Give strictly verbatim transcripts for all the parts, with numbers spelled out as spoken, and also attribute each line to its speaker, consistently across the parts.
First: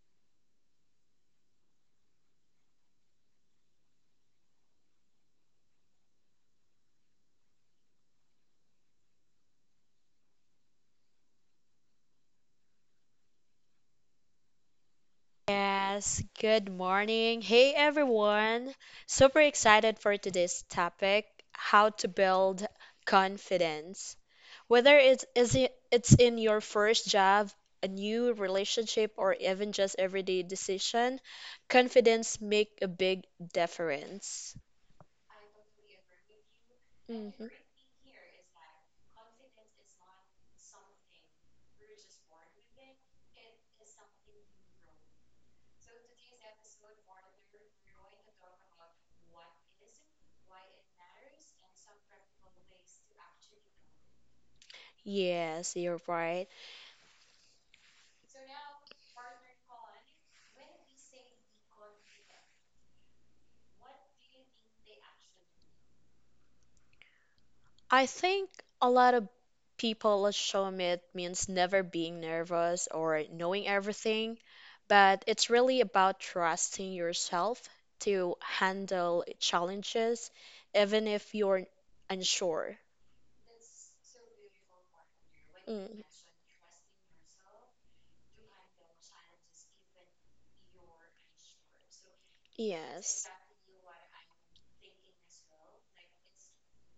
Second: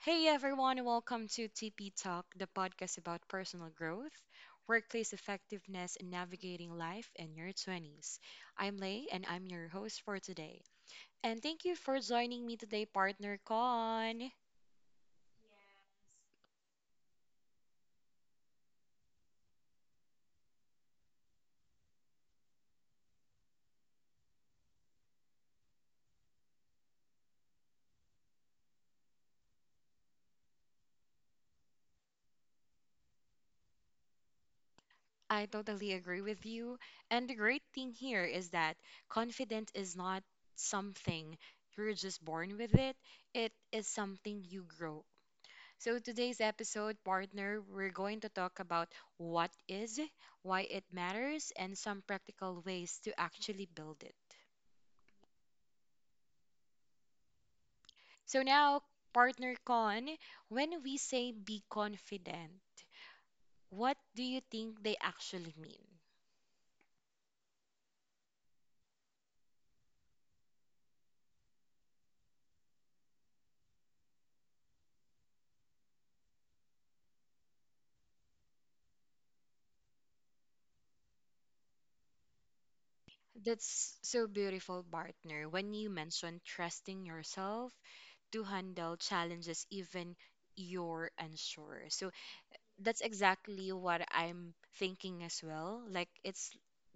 Speaker 1: Hey everyone, welcome to T P Talk, the podcast about personal growth, workplace effectiveness, and navigating life in your twenties. I'm Lay, and I'm your host for today. And thank you for joining me today, partner Con.
Speaker 2: Yes, good morning. Hey everyone. Super excited for today's topic, how to build confidence. Whether it's is it, it's in your first job, a new relationship or even just everyday decision, confidence make a big difference.
Speaker 1: I totally agree with you. And
Speaker 2: Hmm.
Speaker 1: the great thing here is that confidence is not something you're just born with it. It is something you grow. So today's episode, partner, we're going to talk about what is, why it matters, and some practical ways to actually build it.
Speaker 2: Yes, you're right.
Speaker 1: So now, partner Con, when we say be confident, what do you think they actually mean?
Speaker 2: I think a lot of people assume it means never being nervous or knowing everything, but it's really about trusting yourself to handle challenges, even if you're unsure.
Speaker 1: That's so beautiful, partner. When you
Speaker 2: Mm,
Speaker 1: mention trusting yourself to handle challenges, even you're unsure. So that's
Speaker 2: yes.
Speaker 1: exactly what I'm thinking as well. Like it's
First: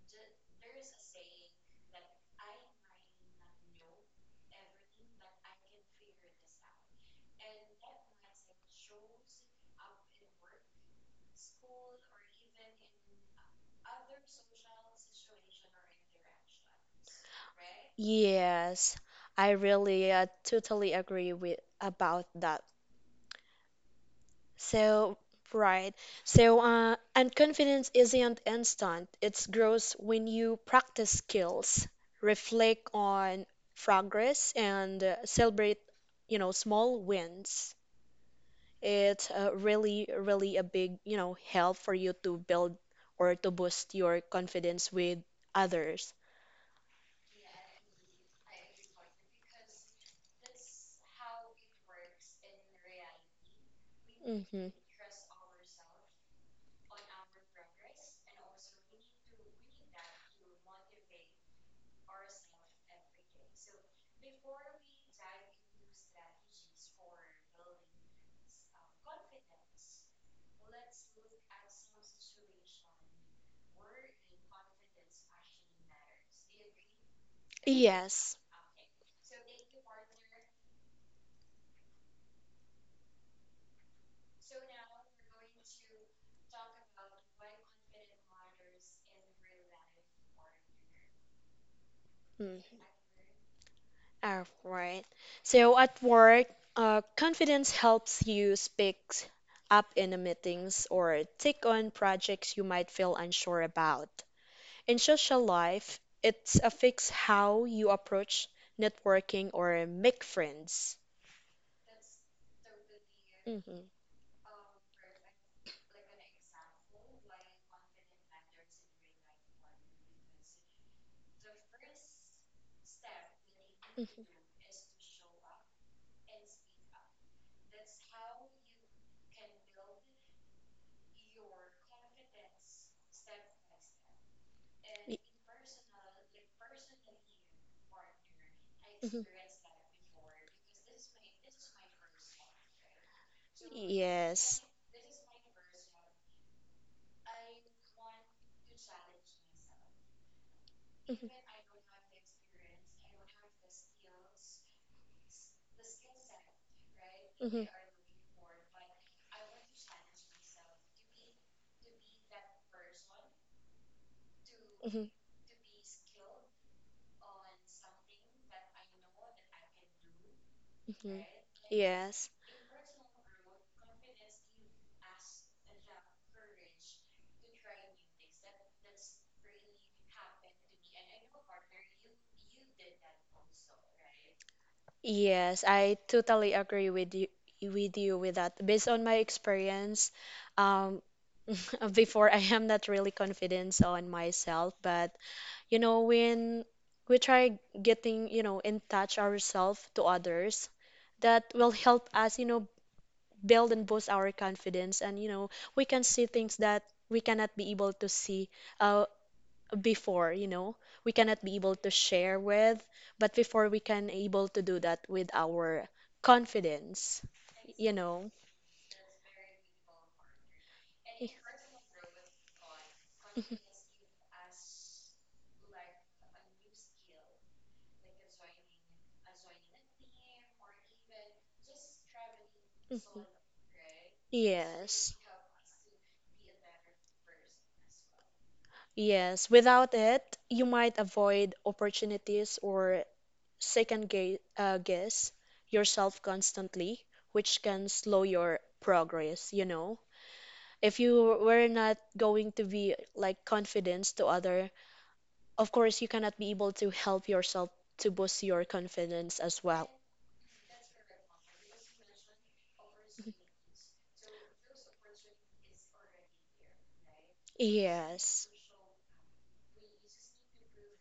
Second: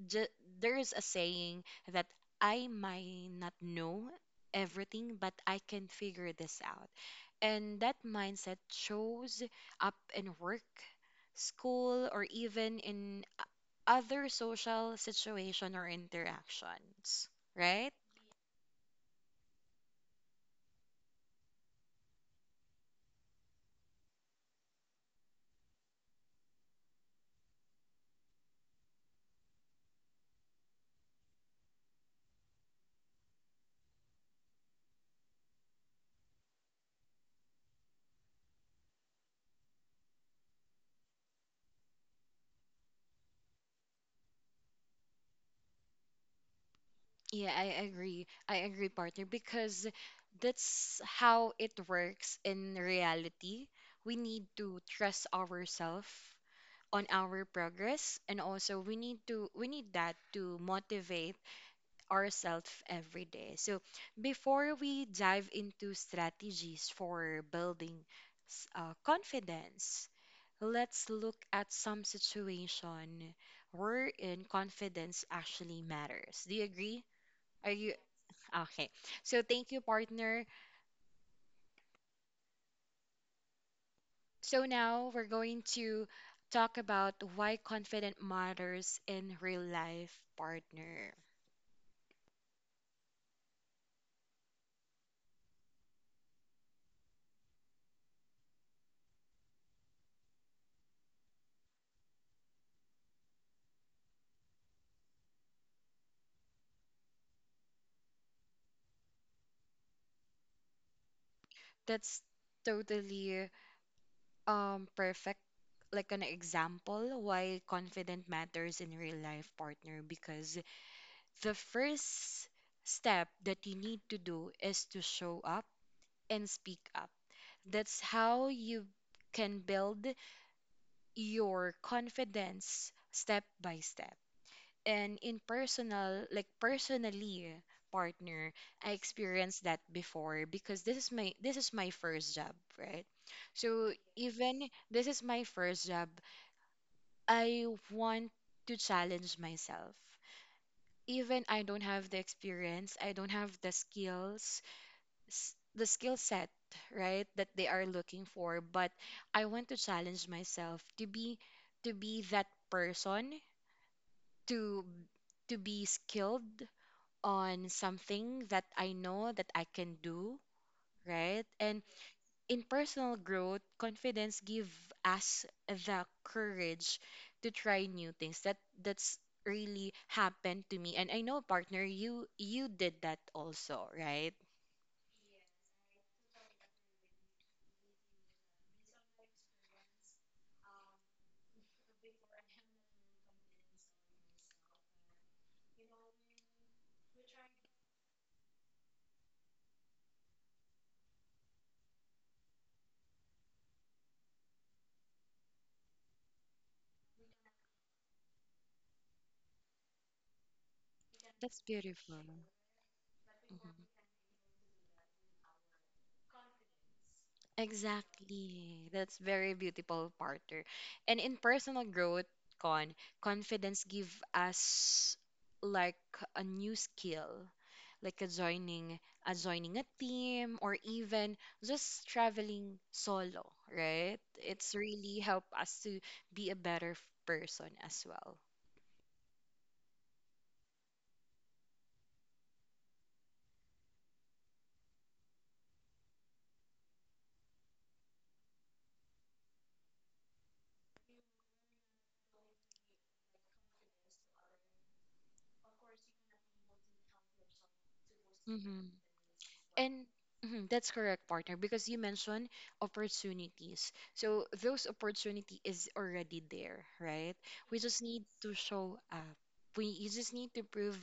Speaker 1: ju- there's a saying that I might not know everything, but I can figure this out. And that mindset shows up in work, school, or even in o- other social situation or interactions, right?
Speaker 2: Yes, I really uh, totally agree with about that. So, right. So, uh, and confidence isn't instant. It grows when you practice skills, reflect on progress, and uh, celebrate, you know, small wins. It's uh, really, really a big, you know, help for you to build or to boost your confidence with others.
Speaker 1: Yeah, I agree. I agree, partner, because that's how it works in reality. We need
Speaker 2: Hmm.
Speaker 1: to trust ourselves on our progress, and also we need to we need that to motivate ourselves every day. So before we dive into strategies for building s- uh, confidence, let's look at some situation wherein confidence actually matters. Do you agree? Are you
Speaker 2: Yes.
Speaker 1: okay? So thank you, partner. So now we're going to talk about why confident matters in real life, partner.
Speaker 2: Mm. All right. So at work, uh, confidence helps you speak up in the meetings or take on projects you might feel unsure about. In social life, it's affects how you approach networking or make friends.
Speaker 1: That's totally
Speaker 2: Mhm,
Speaker 1: um perfect, like an example why confident matters in real life, partner, because the first step that you need to
Speaker 2: mhm,
Speaker 1: do is to show up and speak up. That's how you can build your confidence step by step. And
Speaker 2: y-
Speaker 1: in personal, like personally, partner, I
Speaker 2: mhm.
Speaker 1: experienced that before because this is my this is my first job, right? So
Speaker 2: Yes.
Speaker 1: even this is my first job, I want to challenge myself, even I don't have the
Speaker 2: Mhm.
Speaker 1: experience, I don't have the skills, s- the skill set, right, that
Speaker 2: Hmm.
Speaker 1: they are looking for. But I want to challenge myself to be, to be that person, to
Speaker 2: Hmm.
Speaker 1: to be skilled on something that I know that I can do,
Speaker 2: Hmm.
Speaker 1: right? And
Speaker 2: Yes.
Speaker 1: in personal growth, confidence give us the courage to try new things. That that's really happened to me. And I know, partner, you you did that also, right?
Speaker 2: Yes, I totally agree with you with you with that. Based on my experience, um before I am not really confident on myself, but you know when we try getting, you know, in touch ourselves to others, that will help us, you know, build and boost our confidence, and you know, we can see things that we cannot be able to see uh, before you know we cannot be
Speaker 1: That's
Speaker 2: able to
Speaker 1: beautiful.
Speaker 2: share with, but before
Speaker 1: Mhm.
Speaker 2: we can able to do that with our confidence, you know
Speaker 1: Exactly. That's very beautiful, partner. And in personal growth, con
Speaker 2: Mhm.
Speaker 1: confidence give us like a new skill, like a joining a joining a team, or even just traveling
Speaker 2: Mhm.
Speaker 1: solo, right? It's
Speaker 2: Yes,
Speaker 1: really help us to be a better f- person as well.
Speaker 2: yes, without it you might avoid opportunities or second ga- uh, guess yourself constantly, which can slow your progress, you know if you were not going to be like confidence to other, of course you cannot be able to help yourself to boost your
Speaker 1: Hmm.
Speaker 2: confidence as well.
Speaker 1: And mhm, that's correct, partner, because you mentioned opportunities. So those opportunity is already there, right? We just need
Speaker 2: Yes.
Speaker 1: to show up. We You just need to prove,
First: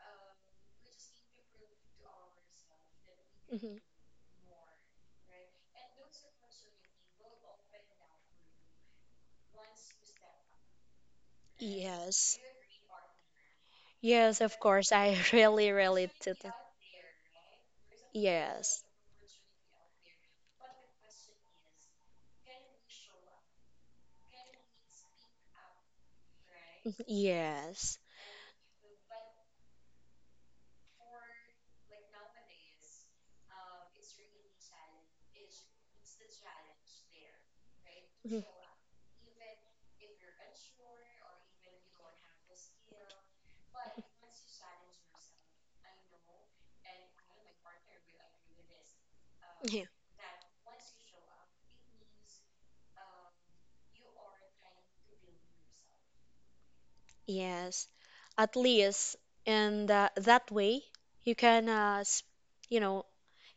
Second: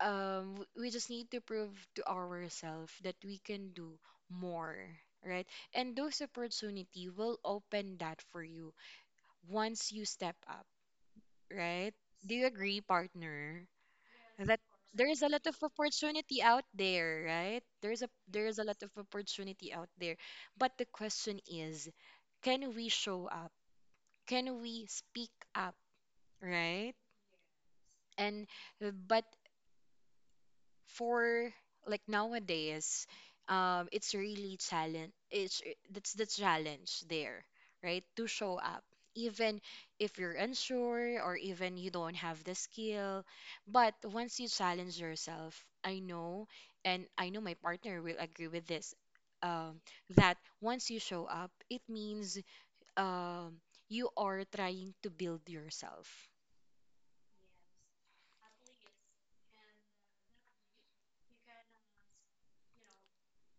Speaker 1: um w- we just need to prove to ourselves that we can
Speaker 2: Mhm.
Speaker 1: do more, right? And those opportunity will open that for you once you step up, right? Do
Speaker 2: Yes,
Speaker 1: you agree, partner?
Speaker 2: yes,
Speaker 1: That
Speaker 2: of course,
Speaker 1: there
Speaker 2: I
Speaker 1: is a lot of
Speaker 2: really relate to
Speaker 1: opportunity
Speaker 2: that.
Speaker 1: out there, right? There's a there is a lot
Speaker 2: Yes.
Speaker 1: of opportunity out there. But the question is, can we show up? Can we speak up,
Speaker 2: Mhm.
Speaker 1: right?
Speaker 2: Yes.
Speaker 1: And uh, but for like nowadays, um, it's really challenge. It's That's the challenge there, right? To show up, even if you're unsure or even you don't have the skill. But once you challenge yourself, I know, and I know my partner will agree with this. Um,
Speaker 2: Mhm.
Speaker 1: that once you show up, it means um, you are trying to build yourself.
Speaker 2: Yes, at least in that that way you can uh, s- you know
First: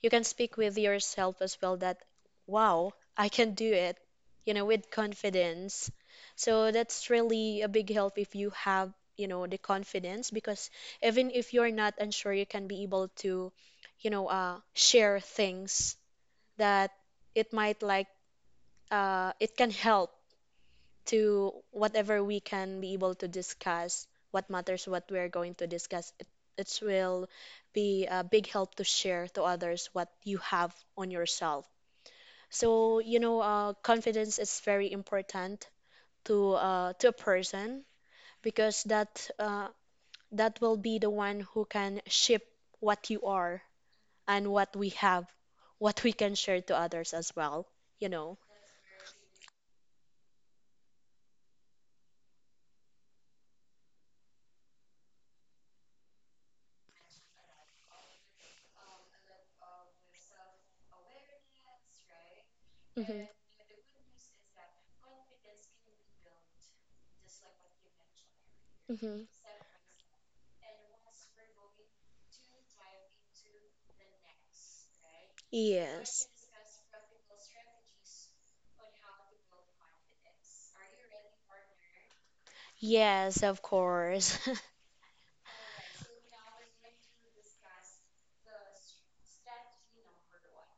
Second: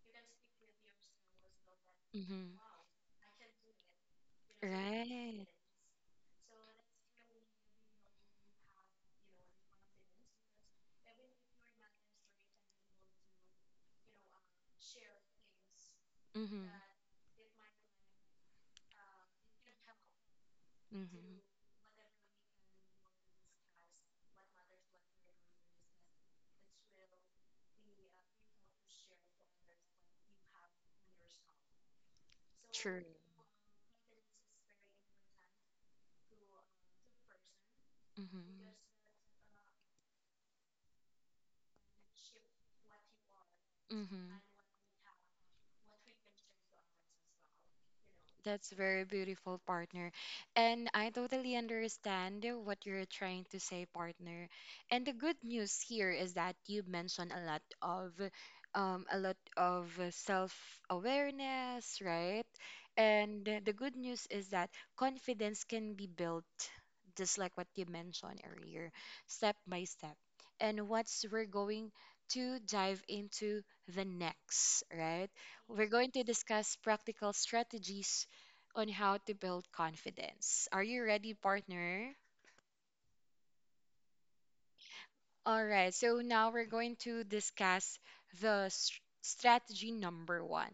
Speaker 2: you can speak with yourself as well that
Speaker 1: Hmm.
Speaker 2: wow, I can do it, you know with
Speaker 1: Right.
Speaker 2: confidence, so that's really a big help if you have, you know the confidence, because even if you're not unsure you can be able to you know uh, share things
Speaker 1: Mm-hmm.
Speaker 2: that it might like, uh, it can help
Speaker 1: Mm-hmm.
Speaker 2: to whatever we can be able to discuss, what matters, what we're going to discuss. It, it will be a big help to share to others what you have on yourself. So,
Speaker 1: True.
Speaker 2: you know, uh, confidence is very important to uh, to a person,
Speaker 1: Hmm.
Speaker 2: because that uh, that will be the one who can shape what you are
Speaker 1: Hmm.
Speaker 2: and what we have, what we can share to others as well, you know.
Speaker 1: That's very beautiful, partner. And I totally understand what you're trying to say, partner. And the good news here is that you mentioned a lot of um, a lot of self-awareness, right?
Speaker 2: Hmm.
Speaker 1: And the good news is that confidence can be built, just like what you mentioned earlier,
Speaker 2: Hmm.
Speaker 1: step by step. And what's we're going to dive into the next, right? We're going
Speaker 2: Yes.
Speaker 1: to discuss practical strategies on how to build confidence. Are you ready, partner?
Speaker 2: Yes, of course.
Speaker 1: All right, so now we're going to discuss the s- strategy number one.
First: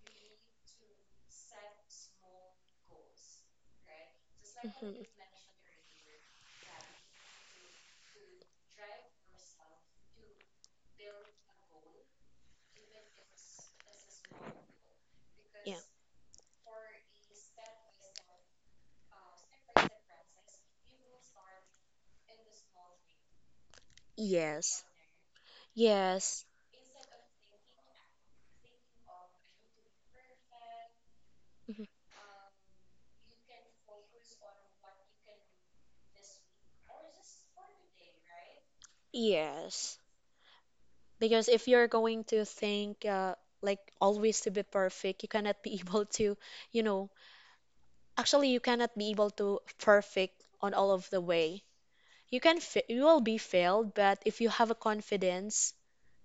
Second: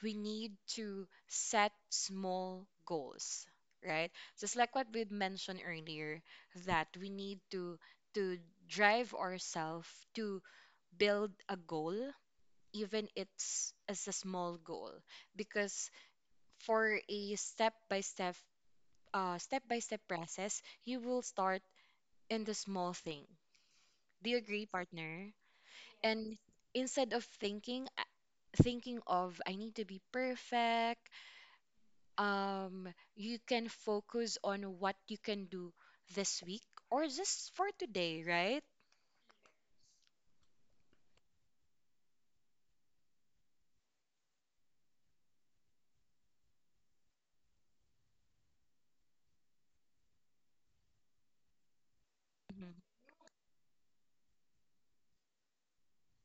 Speaker 1: We need to set small goals, right? Just like what
Speaker 2: Mhm.
Speaker 1: we mentioned earlier, that we need to to drive ourselves to build a goal, even it's as a small goal,
Speaker 2: Yeah.
Speaker 1: because for a step by step uh step by step process, you will start in the small thing. Do you agree,
Speaker 2: Yes.
Speaker 1: partner? And
Speaker 2: Yes.
Speaker 1: instead of thinking uh, thinking of I need to be perfect,
Speaker 2: Mhm.
Speaker 1: um you can focus on what you can do this week or just for today, right?
Speaker 2: Yes. Because if you're going to think uh, like always to be perfect, you cannot be able to, you know, actually you cannot be able to perfect on all of the way. You can
Speaker 1: Mhm.
Speaker 2: fa- you will be failed, but if you have a confidence,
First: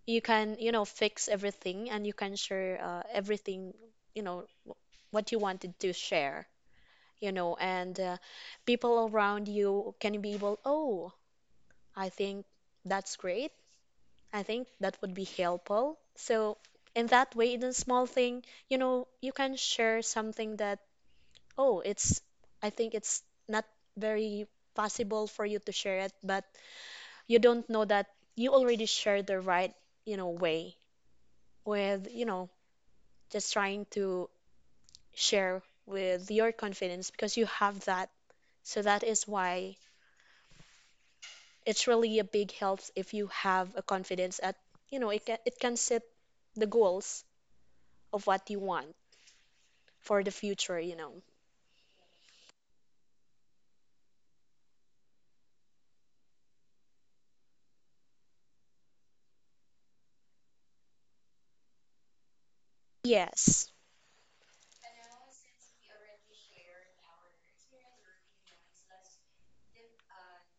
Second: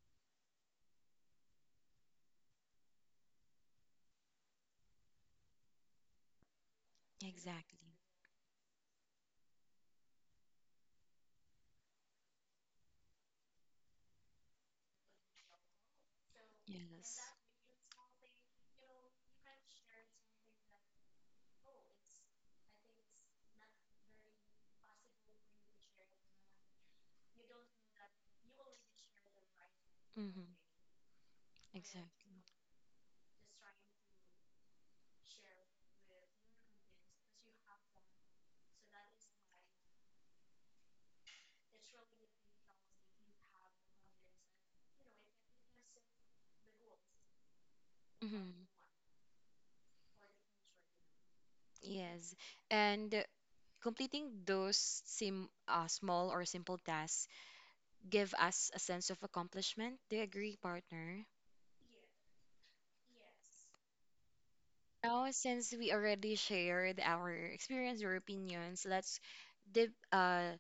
Speaker 2: you can, you know, fix everything and you can share uh, everything, you know, wh- what you wanted to share. you know,
Speaker 1: Exactly.
Speaker 2: and uh, people around you can be able, oh, I think that's great. I think that would be helpful. So, in
Speaker 1: Yes.
Speaker 2: that way, in a small thing, you know, you can share something that, oh, it's, I think it's not very possible for you to share it, but you don't know that you already share the right, you know,
Speaker 1: Mhm.
Speaker 2: way with, you
Speaker 1: Exactly.
Speaker 2: know, just trying to share with your confidence because you have that. So that is why it's really a big help if you have a confidence at you know it can it can set the goals of what you
Speaker 1: Mhm.
Speaker 2: want for the future you know
Speaker 1: Yes. And completing those sim uh, small or simple tasks give us a sense of accomplishment. Do you agree, partner?
Speaker 2: yes.
Speaker 1: Now, since we already shared our experience or opinions, let's dip, uh,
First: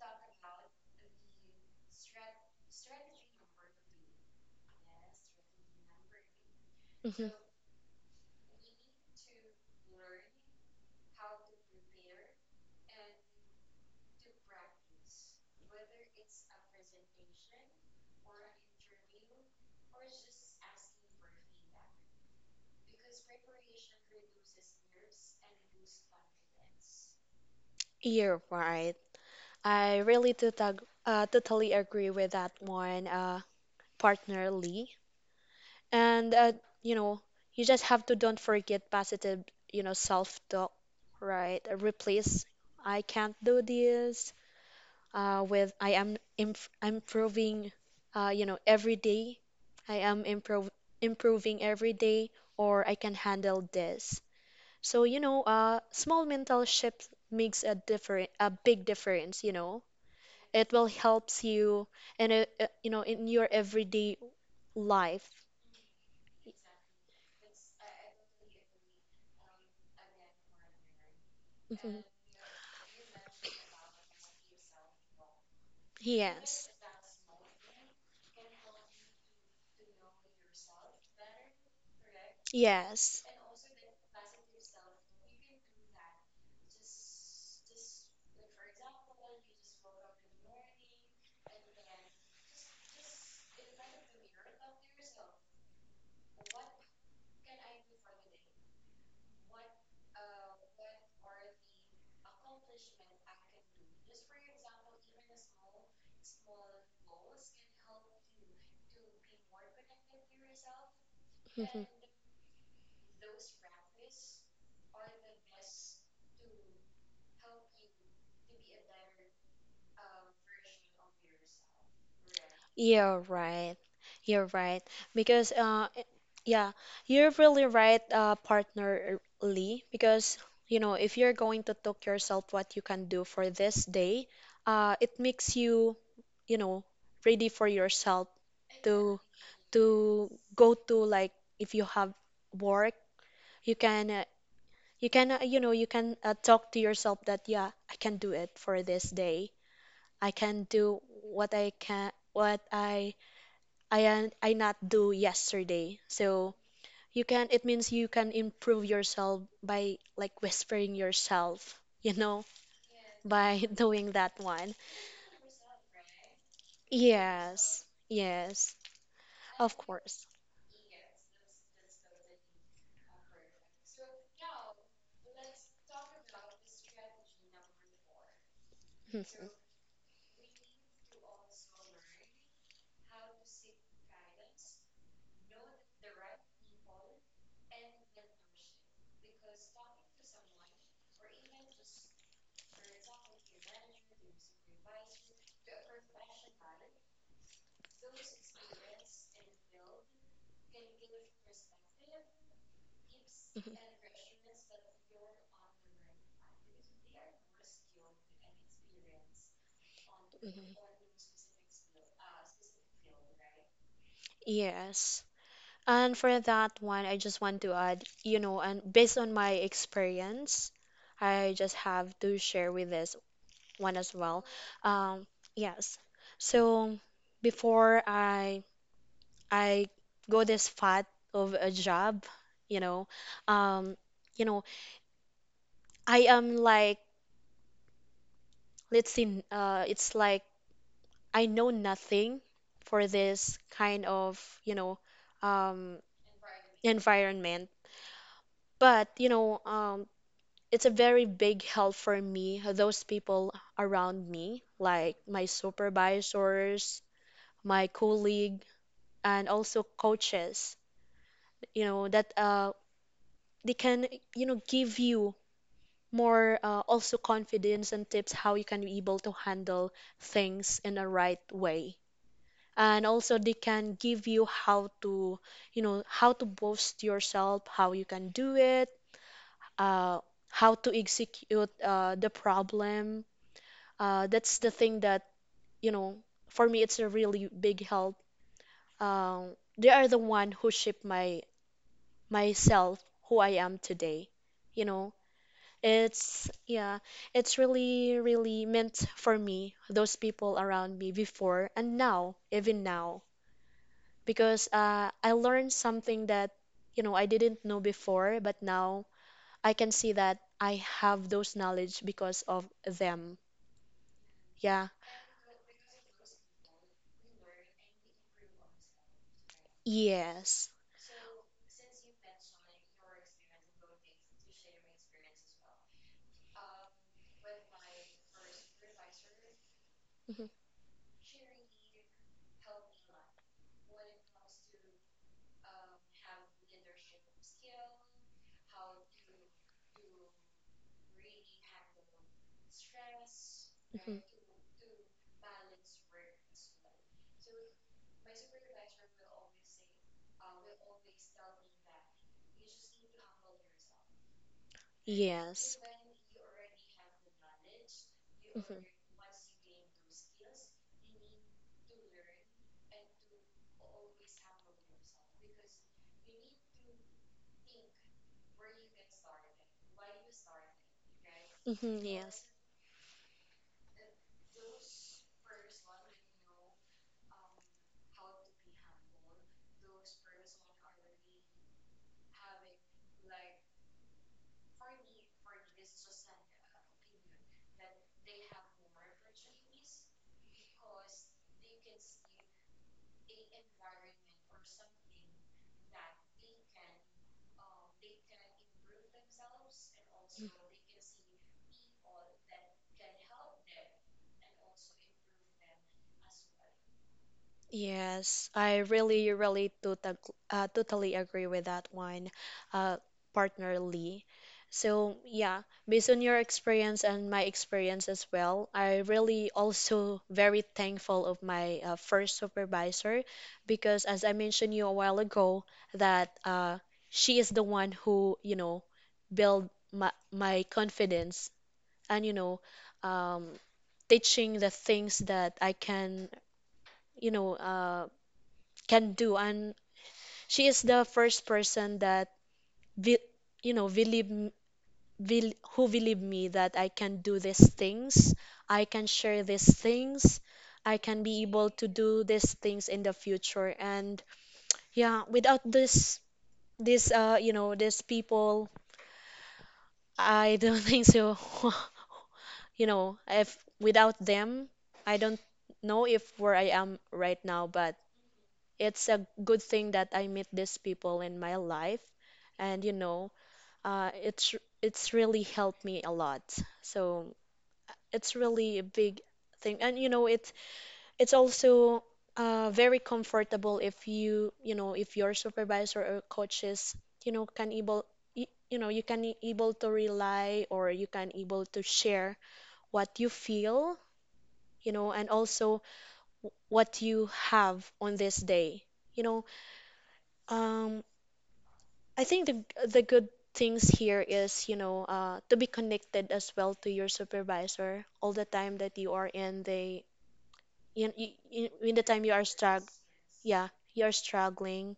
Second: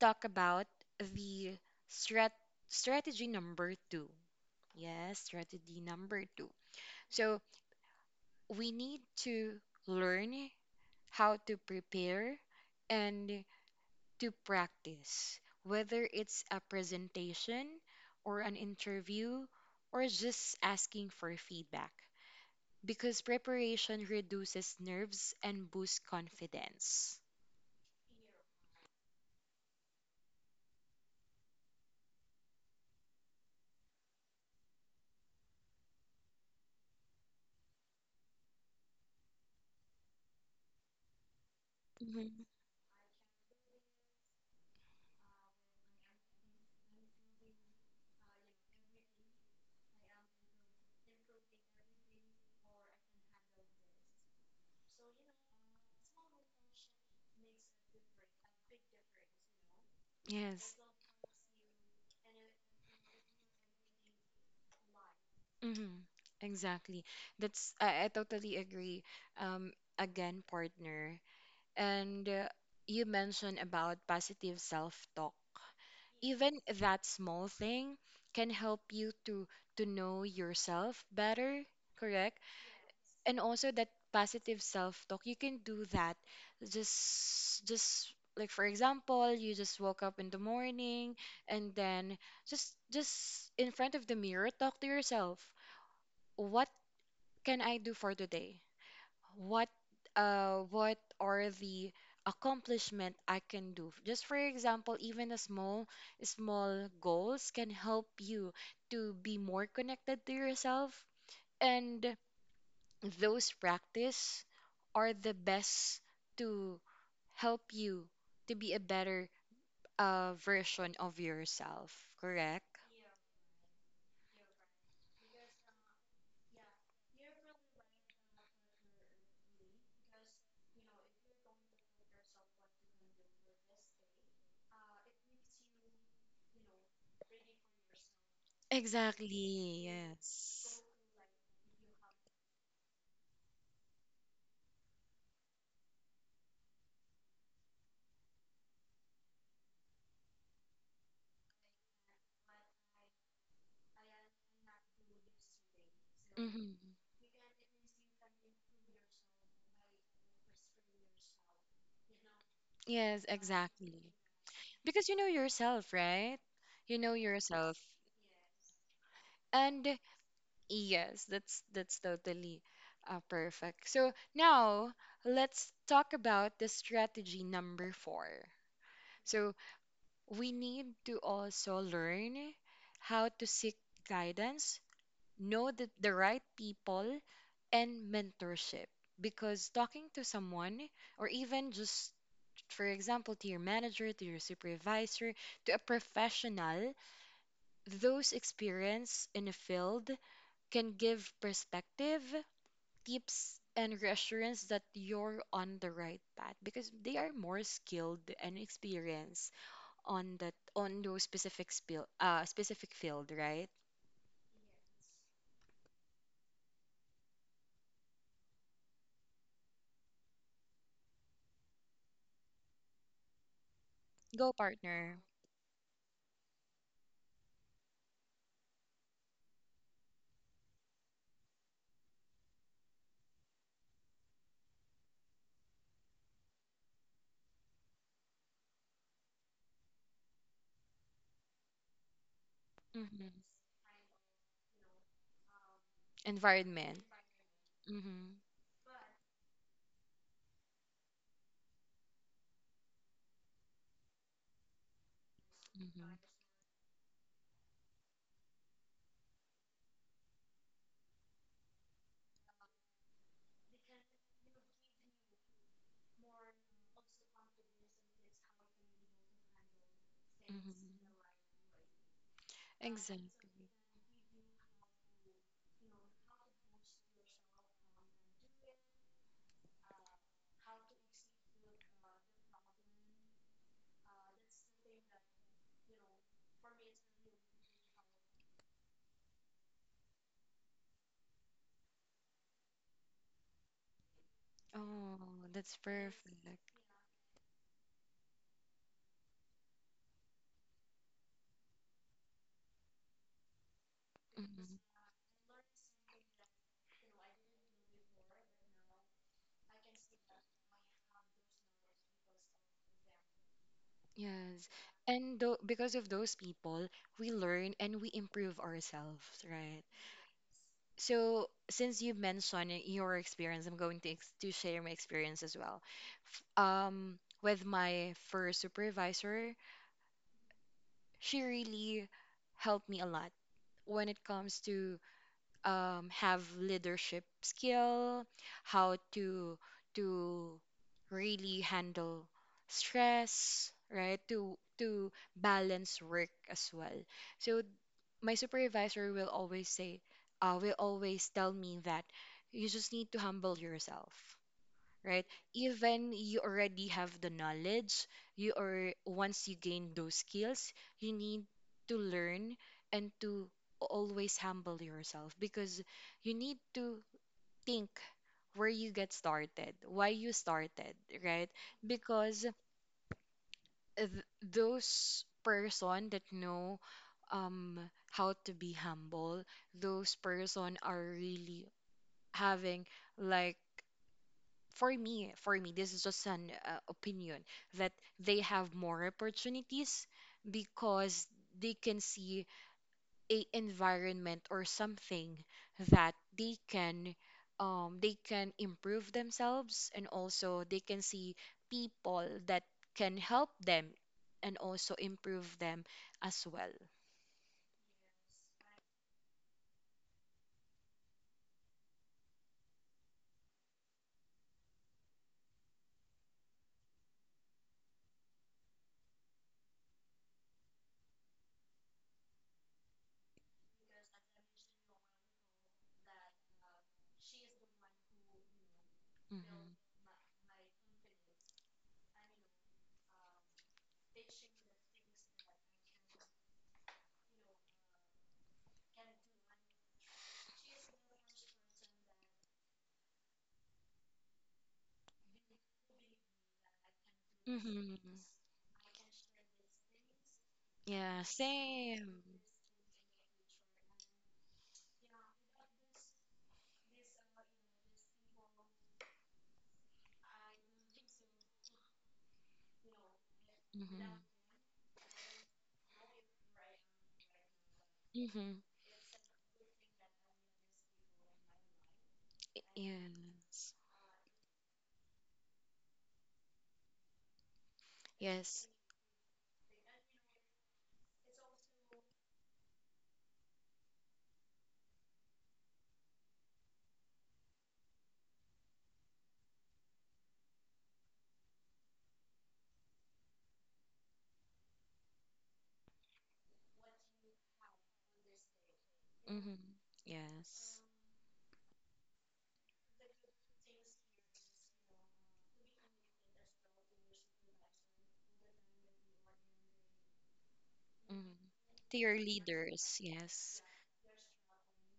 Speaker 1: talk about the strat strategy number two. Yes, strategy number two.
Speaker 2: Hmm.
Speaker 1: So we need to learn how to prepare and to practice, whether it's a presentation or an interview or just asking for feedback, because preparation reduces nerves and boosts confidence.
Speaker 2: You're right. I really totag- uh, totally agree with that one, uh, partner Lee. And uh, you know you just have to don't forget positive you know self-talk, right?
Speaker 1: Hmm.
Speaker 2: Replace "I can't do this" uh, with "I am imp improving, uh, you know, every day." "I am improv improving every day," or "I can handle this." So, you know, uh, small mental shift makes a different, a big difference, you know. It
Speaker 1: Yes.
Speaker 2: will helps you in a, uh, you know, in your everyday life.
Speaker 1: Mm-hmm. Exactly. That's I, I totally agree. Um, Again, partner.
Speaker 2: Mhm.
Speaker 1: And uh, you mentioned about positive self-talk. Even
Speaker 2: Yes.
Speaker 1: that small thing can help you to to know yourself better, correct?
Speaker 2: Yes.
Speaker 1: And also that positive self-talk you can do that, just just like for example, you just woke up in the morning, and then just just in front of the mirror, talk to yourself, what can I do for today, what, uh what are the accomplishment I can do? Just for example, even a small small goals can help you to be more connected to yourself,
Speaker 2: Mhm.
Speaker 1: and those practice are the best to help you to be a better uh, version of yourself, correct?
Speaker 2: You're right. You're right. Because, uh, i- yeah, you're really right, uh, partner uh, Lee. Because, you know, if you're going to talk yourself what you can do for this day, uh, it makes you, you know, ready for yourself to
Speaker 1: Exactly,
Speaker 2: to go
Speaker 1: yes.
Speaker 2: to, like, if you have work, you can uh, you can uh, you know you can uh, talk to yourself that yeah, I can do it for this day. I can do what I can what I I an- I not do yesterday. So
Speaker 1: Hmm.
Speaker 2: you can, it means you can improve yourself by like whispering yourself, you know,
Speaker 1: Yes,
Speaker 2: by
Speaker 1: exactly.
Speaker 2: doing that one.
Speaker 1: Because you know yourself, right? You know yourself.
Speaker 2: Yes. Yes. Of
Speaker 1: And
Speaker 2: course.
Speaker 1: yes, that's that's totally uh, perfect. So now let's talk about the strategy number four.
Speaker 2: Mhm,
Speaker 1: So we need to also learn how to seek guidance, know the, the right people, and mentorship. Because talking to someone or even just for example, to your manager, to your supervisor, to a professional, those experience in a field can give perspective, tips,
Speaker 2: mhm,
Speaker 1: and reassurance that you're on the right path, because they are more skilled and experienced on that
Speaker 2: mhm.
Speaker 1: on those specific spiel, uh, specific field, right?
Speaker 2: Yes. And for that one, I just want to add, you know, and based on my experience, I just have to share with this one as well.
Speaker 1: Go, partner.
Speaker 2: Um, yes. So before I I go this fat of a job, you know. Um, you know, I am like, let's see, uh, it's like I know nothing for
Speaker 1: Hmm.
Speaker 2: this kind of, you know, um,
Speaker 1: Environment.
Speaker 2: environment.
Speaker 1: Hmm.
Speaker 2: But, you know, um, it's a very big help for me, those people around me, like my
Speaker 1: Hmm.
Speaker 2: supervisors, my colleague, and also coaches, you know, that uh, they can, you know, give you more uh, also confidence and tips how you can be able to handle
Speaker 1: Mhm.
Speaker 2: things in a right way, and also they
Speaker 1: Exactly.
Speaker 2: can give you how to you know how to boost yourself, how you can do it, uh, how to execute uh, the problem, uh, that's the thing that, you know for me it's a really big help. um, they are the one who shaped my myself who I am today you know
Speaker 1: Oh, that's
Speaker 2: It's
Speaker 1: perfect.
Speaker 2: yeah, it's really, really meant for me, those people around me before and now, even now, because
Speaker 1: Mhm.
Speaker 2: uh, I learned something that, you know, I didn't know before, but now I can see that I have those knowledge because of them.
Speaker 1: Yes.
Speaker 2: Yeah.
Speaker 1: And though because of those people, we learn and we improve ourselves, right?
Speaker 2: Yes.
Speaker 1: So since you mentioned your experience, I'm going to ex to share my experience as well. F- Um, with my first supervisor,
Speaker 2: Mhm,
Speaker 1: she really helped me a lot when it comes to um, have leadership skill, how to to really handle stress, right?
Speaker 2: mhm.
Speaker 1: To to balance work as well. So my supervisor will always say, uh, will always tell me that you just need to humble yourself, right?
Speaker 2: Yes.
Speaker 1: Even you already have the knowledge, you
Speaker 2: Mhm.
Speaker 1: are once you gain those skills, you need to learn and to always humble yourself, because you need to think where you get started, why you started, right?
Speaker 2: Mhm, Yes.
Speaker 1: Because th- those person that know um how to be humble, those person are really having like, for me, for me, this is just an uh, opinion that they have more opportunities because they can see a environment or something that they can um, they can improve themselves, and also they can see people that can help them and also improve them as well.
Speaker 2: Yes, I really, really tota uh, totally agree with that one, uh, partner Lee. So, yeah, based on your experience and my experience as well, I really also very thankful of my uh, first supervisor, because as I mentioned you a while ago that uh, she is the one who, you know,
Speaker 1: Hmm.
Speaker 2: build my my confidence, and you know um, teaching the things that I can you know uh, can do, and she is the first person that be, you know believe m- bel- who believe me that I can do these
Speaker 1: Hmm.
Speaker 2: things. I can share these things. I
Speaker 1: Yeah,
Speaker 2: can be able to
Speaker 1: same.
Speaker 2: do these things in the future. And yeah, without this this uh you know these people, I don't think so. you know, if
Speaker 1: Hmm.
Speaker 2: without them, I don't know if where I am right now, but
Speaker 1: Hmm.
Speaker 2: it's a good thing that I meet these people in my life, and you know,
Speaker 1: Yes.
Speaker 2: uh, it's it's really helped me a lot. So it's
Speaker 1: Yes.
Speaker 2: really a big thing, and you know, it's it's also uh, very comfortable if you you know if your supervisor or coaches you know can able you, you know you can able to rely or you can able to share what you feel, you know, and also w- what you have on this day. You know,
Speaker 1: Mm-hmm. Yes.
Speaker 2: um, I think the the good things here is, you know, uh, to be connected as well to your supervisor all the time that you are in the, in,
Speaker 1: Mm-hmm.
Speaker 2: in, in
Speaker 1: To
Speaker 2: the
Speaker 1: your
Speaker 2: time you are struggling.
Speaker 1: leaders. Yes.
Speaker 2: Yeah, you're struggling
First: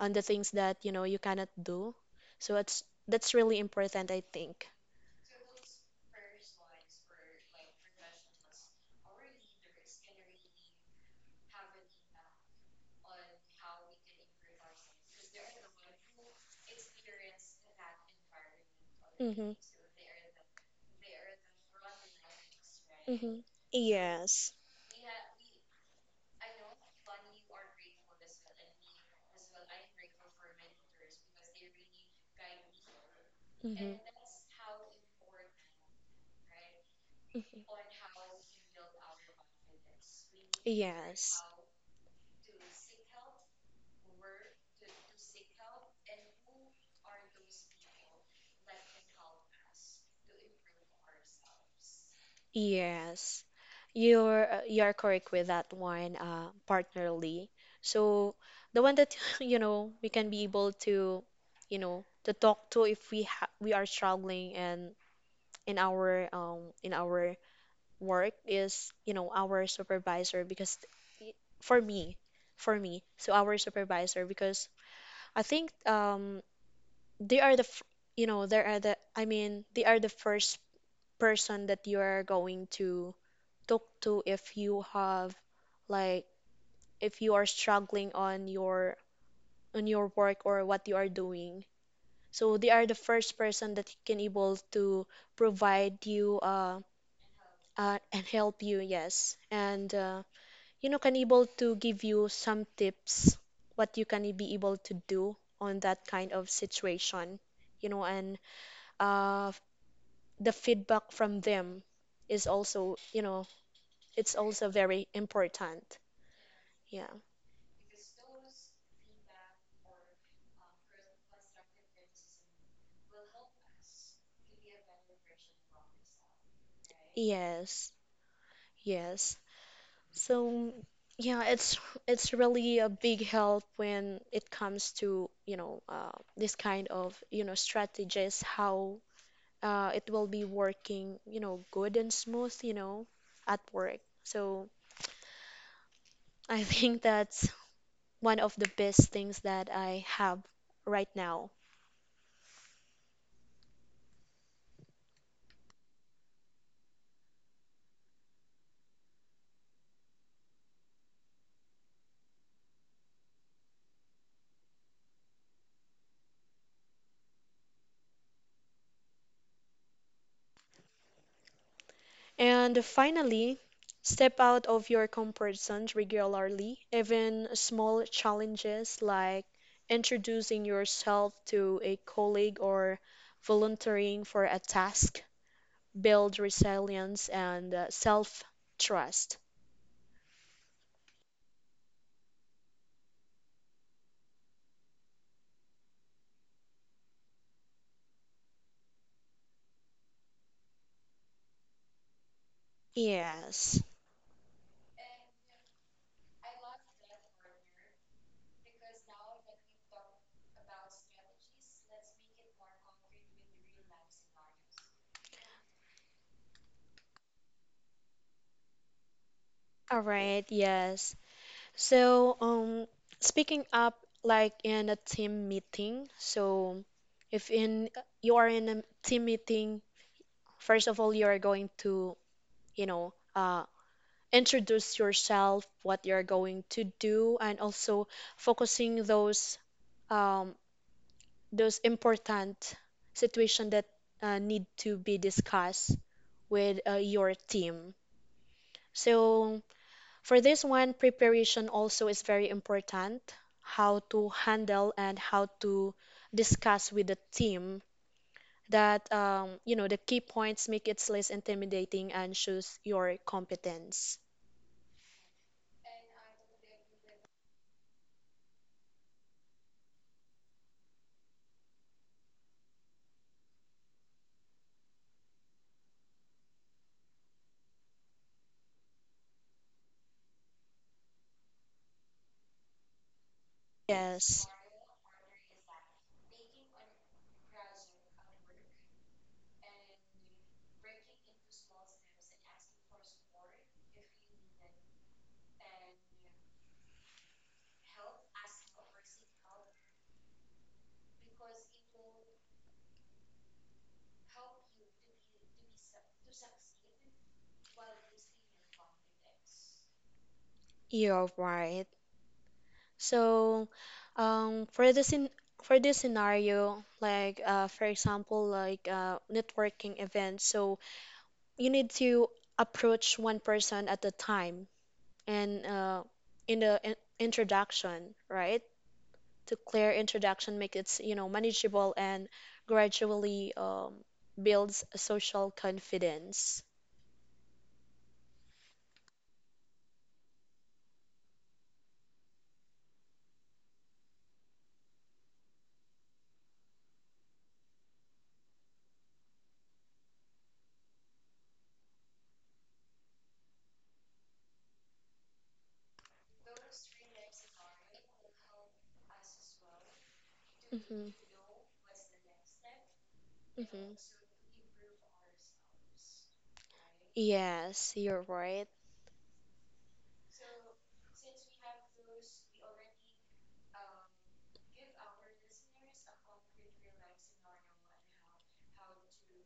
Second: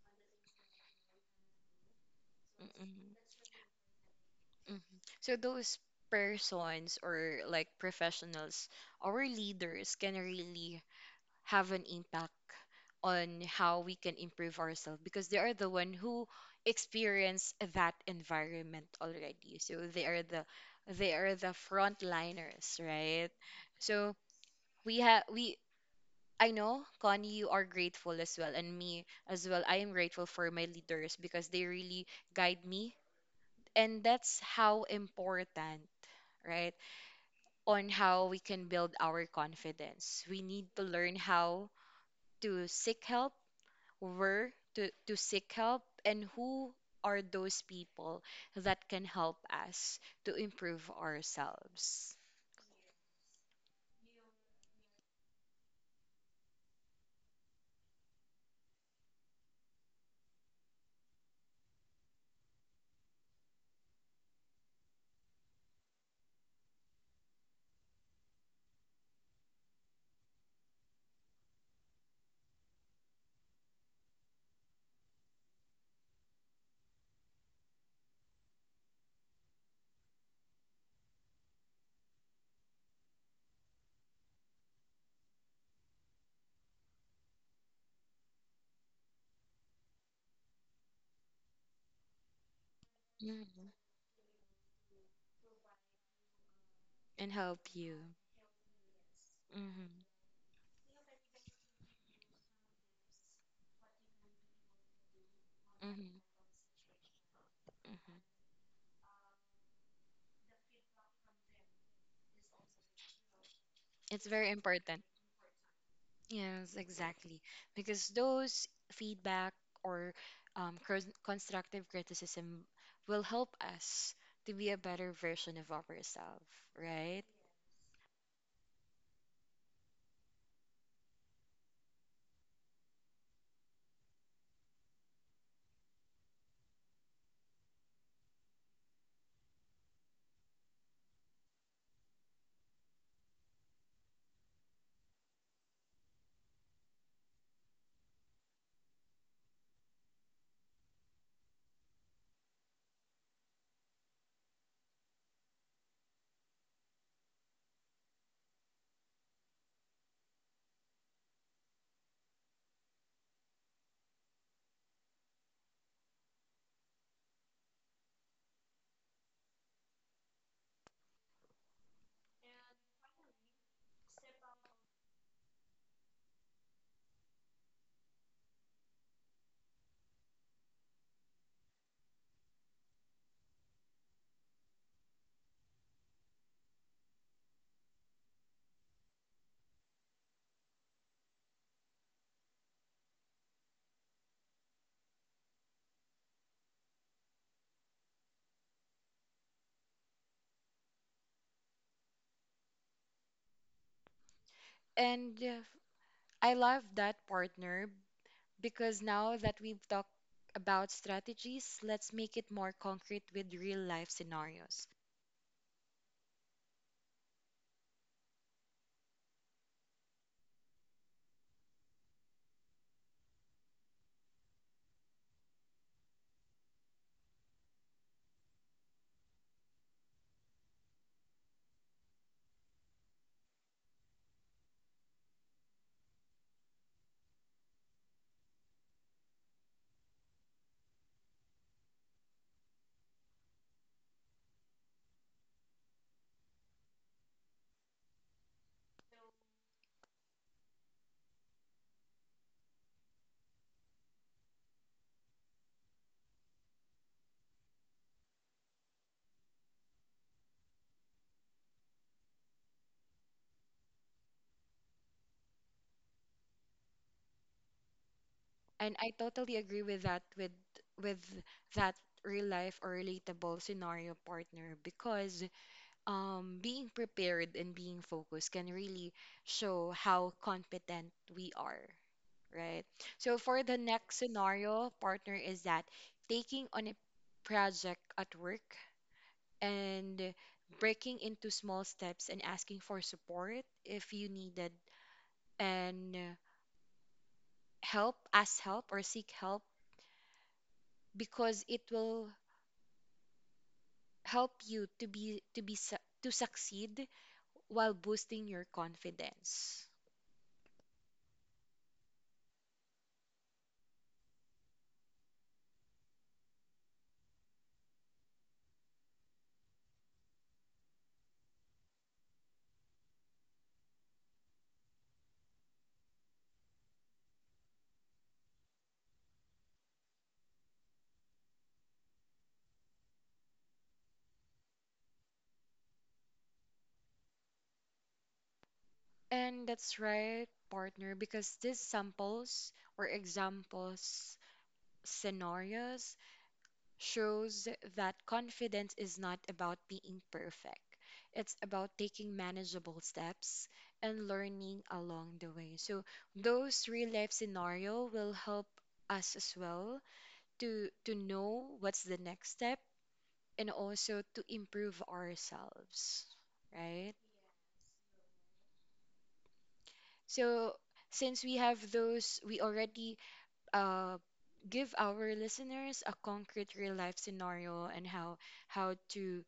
Speaker 2: on the things that, you know, you cannot do. So it's
Speaker 1: Mm-hmm.
Speaker 2: that's really important, I think.
Speaker 1: Hmm. So those persons or like professionals, our leaders can really have an impact on how we can improve ourselves, because they are the one who experience that environment
Speaker 2: Mm-hmm.
Speaker 1: already. So they are the, they are the frontliners, right?
Speaker 2: Hmm.
Speaker 1: So
Speaker 2: Yes.
Speaker 1: we have we I know, Connie, you are grateful as well, and me as well, I am grateful for my leaders, because they really guide me,
Speaker 2: Hmm.
Speaker 1: and that's how important, right,
Speaker 2: Mhm.
Speaker 1: on how we can build our confidence. We need to learn
Speaker 2: Yes,
Speaker 1: how to seek help, where to, to seek help, and who are those people that can help us to improve ourselves.
Speaker 2: yes. You're uh, you're correct with that one, uh, partner Lee. So the one that you know we can be able to, you know, to talk to if we ha we are struggling, and in our um in our work is, you know, our supervisor, because for me, for me, so our supervisor, because I think um they are the f- you know they are the I mean they are the first person that you are going to talk to if you have, like, if you are struggling on your on your work or what you are doing. So they are the first
Speaker 1: Mhm.
Speaker 2: person that can able to provide you uh,
Speaker 1: And help
Speaker 2: uh
Speaker 1: you.
Speaker 2: and help you, yes, and
Speaker 1: Hmm.
Speaker 2: uh, you know can able to give you some tips what you can be able to do on that
Speaker 1: Hmm.
Speaker 2: kind of situation, you know
Speaker 1: Hmm.
Speaker 2: and uh, the feedback from them is also, you know,
Speaker 1: It's
Speaker 2: it's
Speaker 1: very
Speaker 2: also
Speaker 1: important.
Speaker 2: very important.
Speaker 1: Yes,
Speaker 2: Yeah.
Speaker 1: exactly. Because those feedback or um, cros- constructive criticism will help us to be a better version of ourselves, right?
Speaker 2: Yes, yes. So, yeah, it's it's really a big help when it comes to, you know, uh, this kind of, you know, strategies, how uh, it will be working, you know, good and smooth, you know, at work. So, I think that's one of the best things that I have right now. And finally, step out of your comfort zone regularly. Even small challenges like introducing yourself to a colleague or volunteering for a task build resilience and self trust. Yes.
Speaker 1: And uh, I love that, partner, because now that we've talked about strategies, let's make it more concrete with real life scenarios.
Speaker 2: All right, yes. So, um, speaking up like in a team meeting. So, if in you are in a team meeting, first of all, you are going to you know, uh, introduce yourself, what you're going to do, and also focusing those um, those important situation that uh, need to be discussed with uh, your team. So for this one, preparation also is very important. How to handle and how to discuss with the team that um, you know the key points make it less intimidating and shows your competence.
Speaker 1: And I totally agree with that with with that real life or relatable scenario, partner, because um, being prepared and being focused can really show how competent we are, right? So for the next
Speaker 2: Yes,
Speaker 1: scenario, partner, is that taking on a project at work and breaking into small steps and asking for support if you needed and help, ask help or seek help, because it will help you to be to be su- to succeed while boosting your confidence.
Speaker 2: you're right. So, um, for this in for this scenario, like uh, for example, like uh, networking events, so you need to approach one person at a time, and uh, in the in introduction, right? To clear introduction, make it, you know manageable and gradually um, builds a social confidence.
Speaker 1: And that's right, partner, because these samples or examples, scenarios, shows that confidence is not about being perfect. It's about taking manageable steps and learning along the way. So those real life scenario will help us as well to
Speaker 2: Mm-hmm.
Speaker 1: to know what's the next step, and
Speaker 2: Mm-hmm.
Speaker 1: also to improve ourselves, right?
Speaker 2: Yes, you're right.
Speaker 1: So since we have those, we already uh, give our listeners a concrete real life scenario, and how how to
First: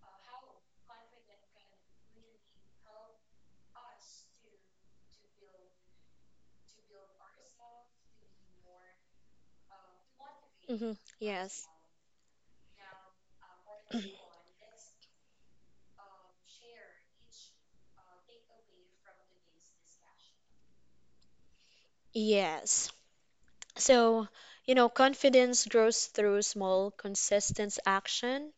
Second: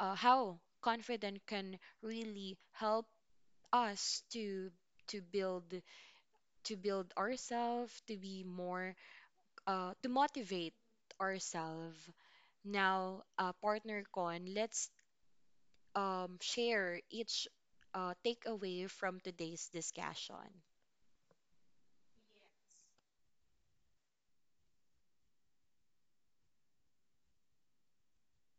Speaker 1: uh, how confident can really help us to to build to build ourselves to be more, uh, to motivate
Speaker 2: Hmm. Yes.
Speaker 1: ourselves. Now uh, partner Con, let's um, share each uh, takeaway from today's discussion.
Speaker 2: Yes. So, you know, confidence grows through small, consistent action,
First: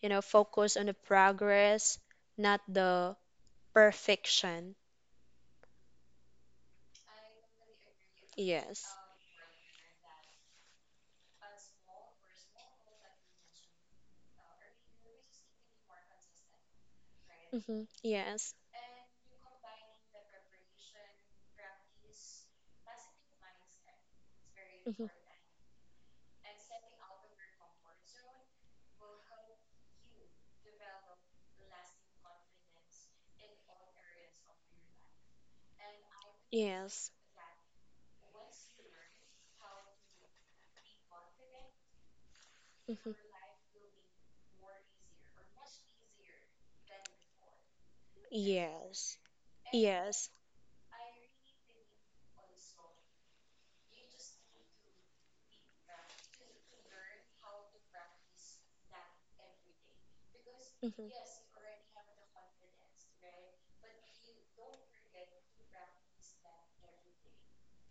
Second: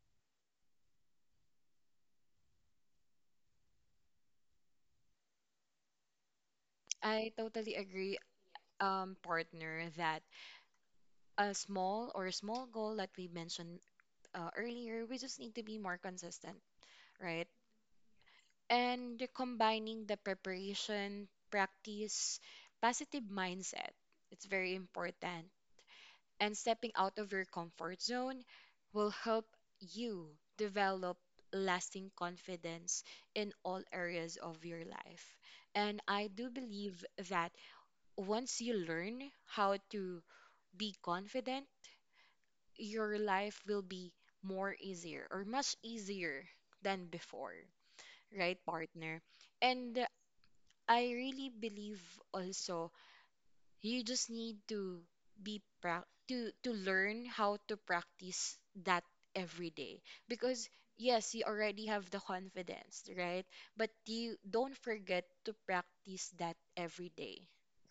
Speaker 2: you know, focus on the progress, not the perfection.
Speaker 1: I totally agree,
Speaker 2: Yes.
Speaker 1: um, partner, that a small or a small goal that we mentioned uh, earlier, we just need to be more consistent, right?
Speaker 2: Hmm. Yes.
Speaker 1: And you're combining the preparation, practice, positive mindset. It's very
Speaker 2: Hmm.
Speaker 1: important. And stepping out of your comfort zone will help you develop lasting confidence in all areas of your life. And I do believe
Speaker 2: Yes.
Speaker 1: that once you learn how to be confident,
Speaker 2: Hmm.
Speaker 1: your life will be more easier or much easier than before, right,
Speaker 2: Yes.
Speaker 1: partner? And
Speaker 2: Yes.
Speaker 1: I really believe also, you just need to be prac to to learn how to practice that every day, because
Speaker 2: Mm-hmm.
Speaker 1: yes, you already have the confidence, right? But you don't forget to practice that every day,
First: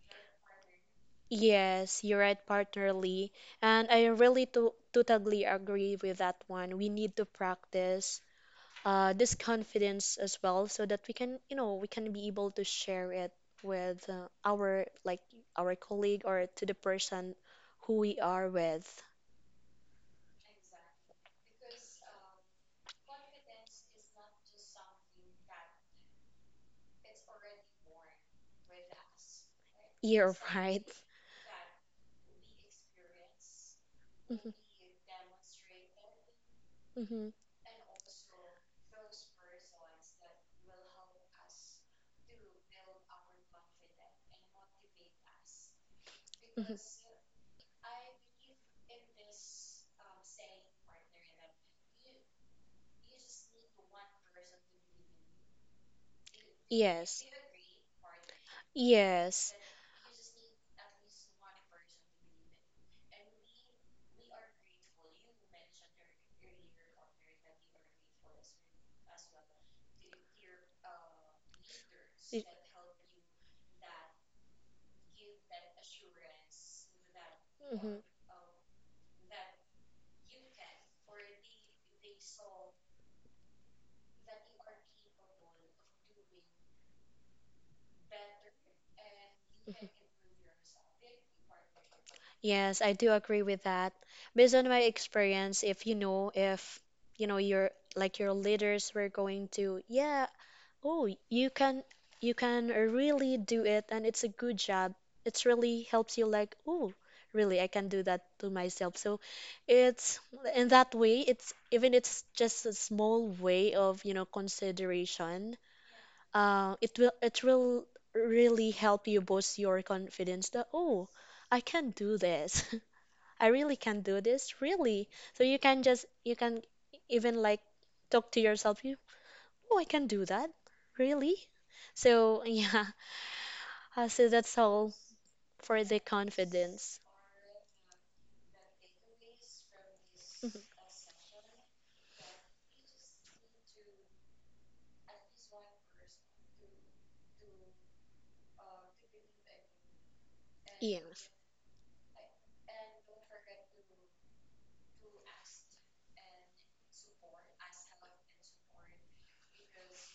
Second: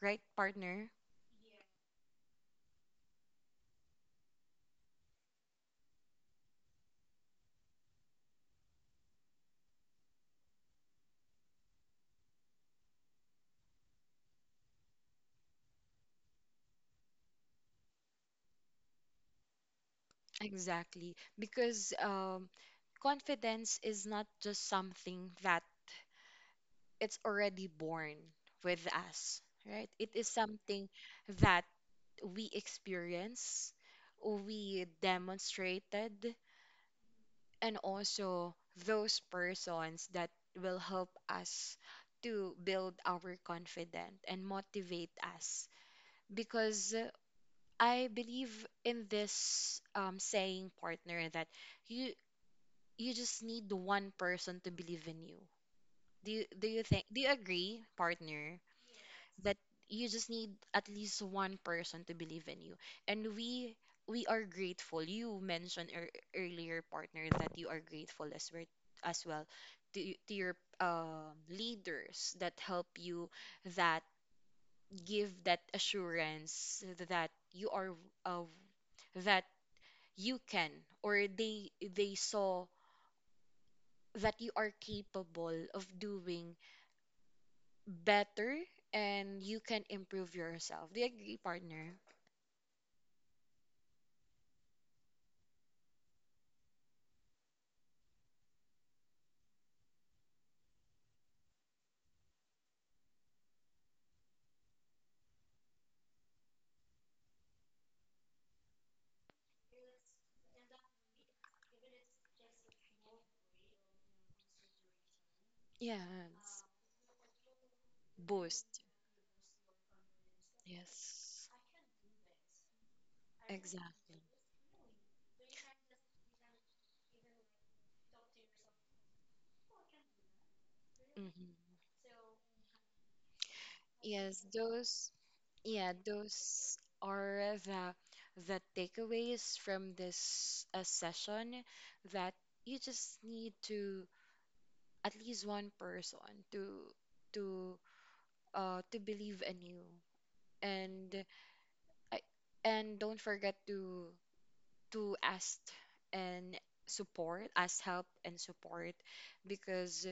Speaker 1: right, partner?
Speaker 2: Yes, you're right, partner Lee. And I really to totally agree with that one. We need to practice uh, this confidence as well so that we can, you know, we can be able to share it with uh, our like our colleague or to the person who we are with.
Speaker 1: Exactly. Because um, confidence is not just something that it's already born with us, right? It is
Speaker 2: You're right.
Speaker 1: something that we experience,
Speaker 2: Mhm,
Speaker 1: we demonstrated,
Speaker 2: mhm,
Speaker 1: and also those persons that will help us to build our confidence and motivate us.
Speaker 2: mhm.
Speaker 1: Because uh, I believe in this um, saying, partner, that you you just need one person to believe in you. Do you, do you think do
Speaker 2: Yes.
Speaker 1: you agree, partner, that
Speaker 2: Yes.
Speaker 1: you just need at least one person to believe in you? And we we are grateful. You mentioned ear earlier, partner, that you are grateful as well as well to y- to your um leaders that help you, that give that assurance that you are
Speaker 2: Mhm.
Speaker 1: uh, that you can, or they they saw that you are capable of doing better and you can
Speaker 2: Mhm.
Speaker 1: improve yourself. Do you agree, partner?
Speaker 2: Yes, I do agree with that. Based on my experience, if you know, if you know your like your leaders were going to, yeah, oh, you can, you can really do it and it's a good job. It's really helps you like, oh, really, I can do that to myself. So, it's in that way, it's even it's just a small way of, you know, consideration,
Speaker 1: Yes.
Speaker 2: uh, it will it will really
Speaker 1: Boost.
Speaker 2: help you boost your confidence that, oh,
Speaker 1: Yes.
Speaker 2: I can do this. I really can do
Speaker 1: Exactly.
Speaker 2: this, really, so you can, just you can even like talk to yourself, you oh, I can do that really,
Speaker 1: Hmm.
Speaker 2: so yeah, uh, so
Speaker 1: Yes,
Speaker 2: that's all
Speaker 1: those,
Speaker 2: for
Speaker 1: yeah,
Speaker 2: the
Speaker 1: those
Speaker 2: confidence.
Speaker 1: are the the takeaways from
Speaker 2: Mhm.
Speaker 1: this uh, session, that you just need to at least one person to to uh, to believe anew. And
Speaker 2: Yes.
Speaker 1: I and don't forget to to ask and support, ask help and support, because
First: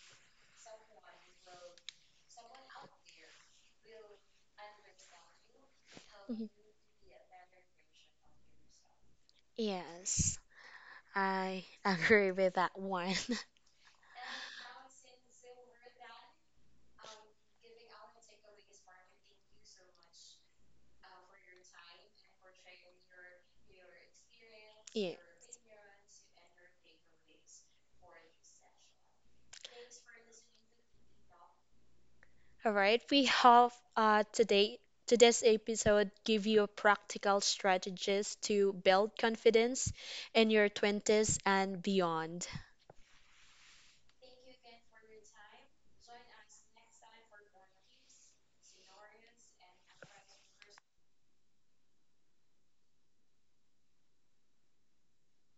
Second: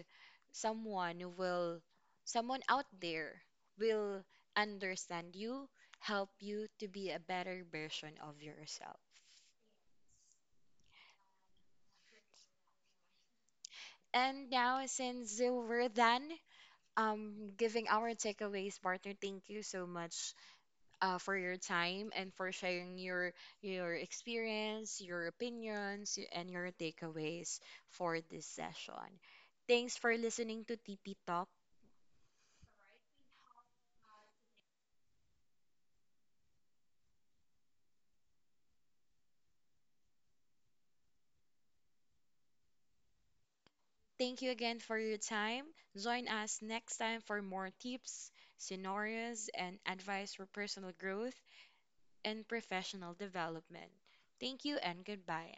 Speaker 1: someone will, someone out there will understand you, help
Speaker 2: Mhm.
Speaker 1: you to be a better version of yourself.
Speaker 2: Yes, I agree with that one.
Speaker 1: And now, since we're done um, giving our takeaways, partner, thank you so much uh, for your time and for sharing your your experience,
Speaker 2: Yeah.
Speaker 1: your opinions, y- and your takeaways for this session. Thanks for listening to T P Talk.
Speaker 2: All right, we have uh, today today's episode give you practical strategies to build confidence in your twenties and beyond.
Speaker 1: Thank you again for your time. Join us next time for more tips, scenarios, and advice for personal growth and professional development. Thank you and goodbye.